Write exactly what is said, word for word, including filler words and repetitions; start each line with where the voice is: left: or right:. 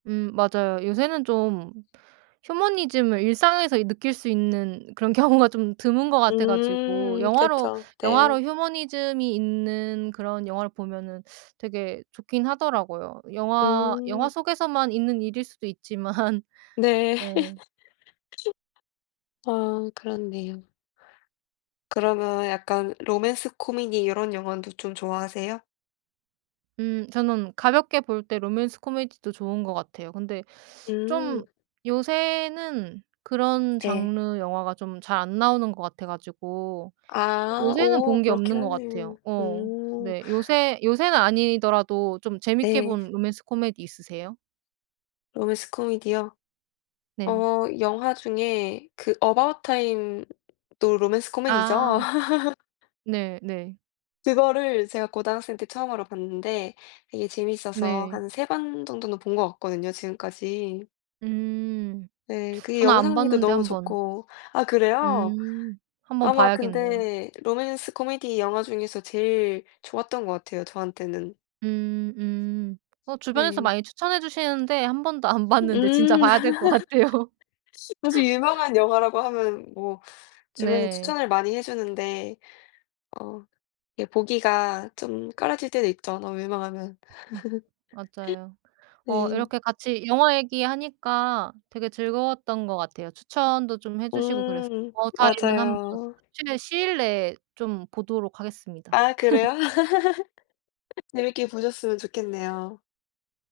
right: 음 맞아요. 요새는 좀 휴머니즘을 일상에서 이 느낄 수 있는 그런 경우가 좀 드문 것 같아 가지고
left: 음
right: 영화로
left: 그쵸. 네.
right: 영화로 휴머니즘이 있는 그런 영화를 보면은 되게 좋긴 하더라고요. 영화 영화
left: 음.
right: 속에서만 있는 일일 수도 있지만.
left: 네.
right: 네.
left: 아 그렇네요. 그러면 약간 로맨스 코미디 이런 영화도 좀 좋아하세요?
right: 음 저는 가볍게 볼 때 로맨스 코미디도 좋은 것 같아요. 근데
left: 음.
right: 좀 요새는 그런
left: 네.
right: 장르 영화가 좀 잘 안 나오는 것 같아 가지고
left: 아.
right: 요새는
left: 오
right: 본 게
left: 그렇긴
right: 없는 것
left: 하네요.
right: 같아요. 어
left: 음.
right: 네. 요새 요새는 아니더라도 좀 재밌게
left: 네.
right: 본 로맨스 코미디 있으세요?
left: 로맨스 코미디요?
right: 네.
left: 어 영화 중에 그 어바웃 타임도 로맨스 코미디죠?
right: 아. 네네.
left: 그거를 제가 고등학생 때 처음으로 봤는데 되게 재밌어서
right: 네.
left: 한 세 번 정도는 본 것 같거든요 지금까지.
right: 음
left: 네. 그게
right: 저는 안
left: 영상미도
right: 봤는데
left: 너무
right: 한번
left: 좋고 아 그래요?
right: 음 한번
left: 아마
right: 봐야겠네요.
left: 근데 로맨스 코미디 영화 중에서 제일 좋았던 것 같아요 저한테는.
right: 음 음 어 주변에서
left: 네.
right: 많이 추천해 주시는데 한 번도 안 봤는데 진짜
left: 음.
right: 봐야 될 것 같아요.
left: 사실 유명한 영화라고 하면 뭐 주변에서
right: 네.
left: 추천을 많이 해 주는데 어 예 보기가 좀 꺼려질 때도 있죠 너무 유명하면.
right: 음 맞아요. 어
left: 네.
right: 이렇게 같이 영화 얘기 하니까 되게 즐거웠던 것 같아요. 추천도 좀 해 주시고 그래서
left: 음
right: 어바웃 타임은 한번
left: 맞아요.
right: 최대한 시일 내에 좀 보도록 하겠습니다.
left: 아 그래요? 재밌게 보셨으면 좋겠네요.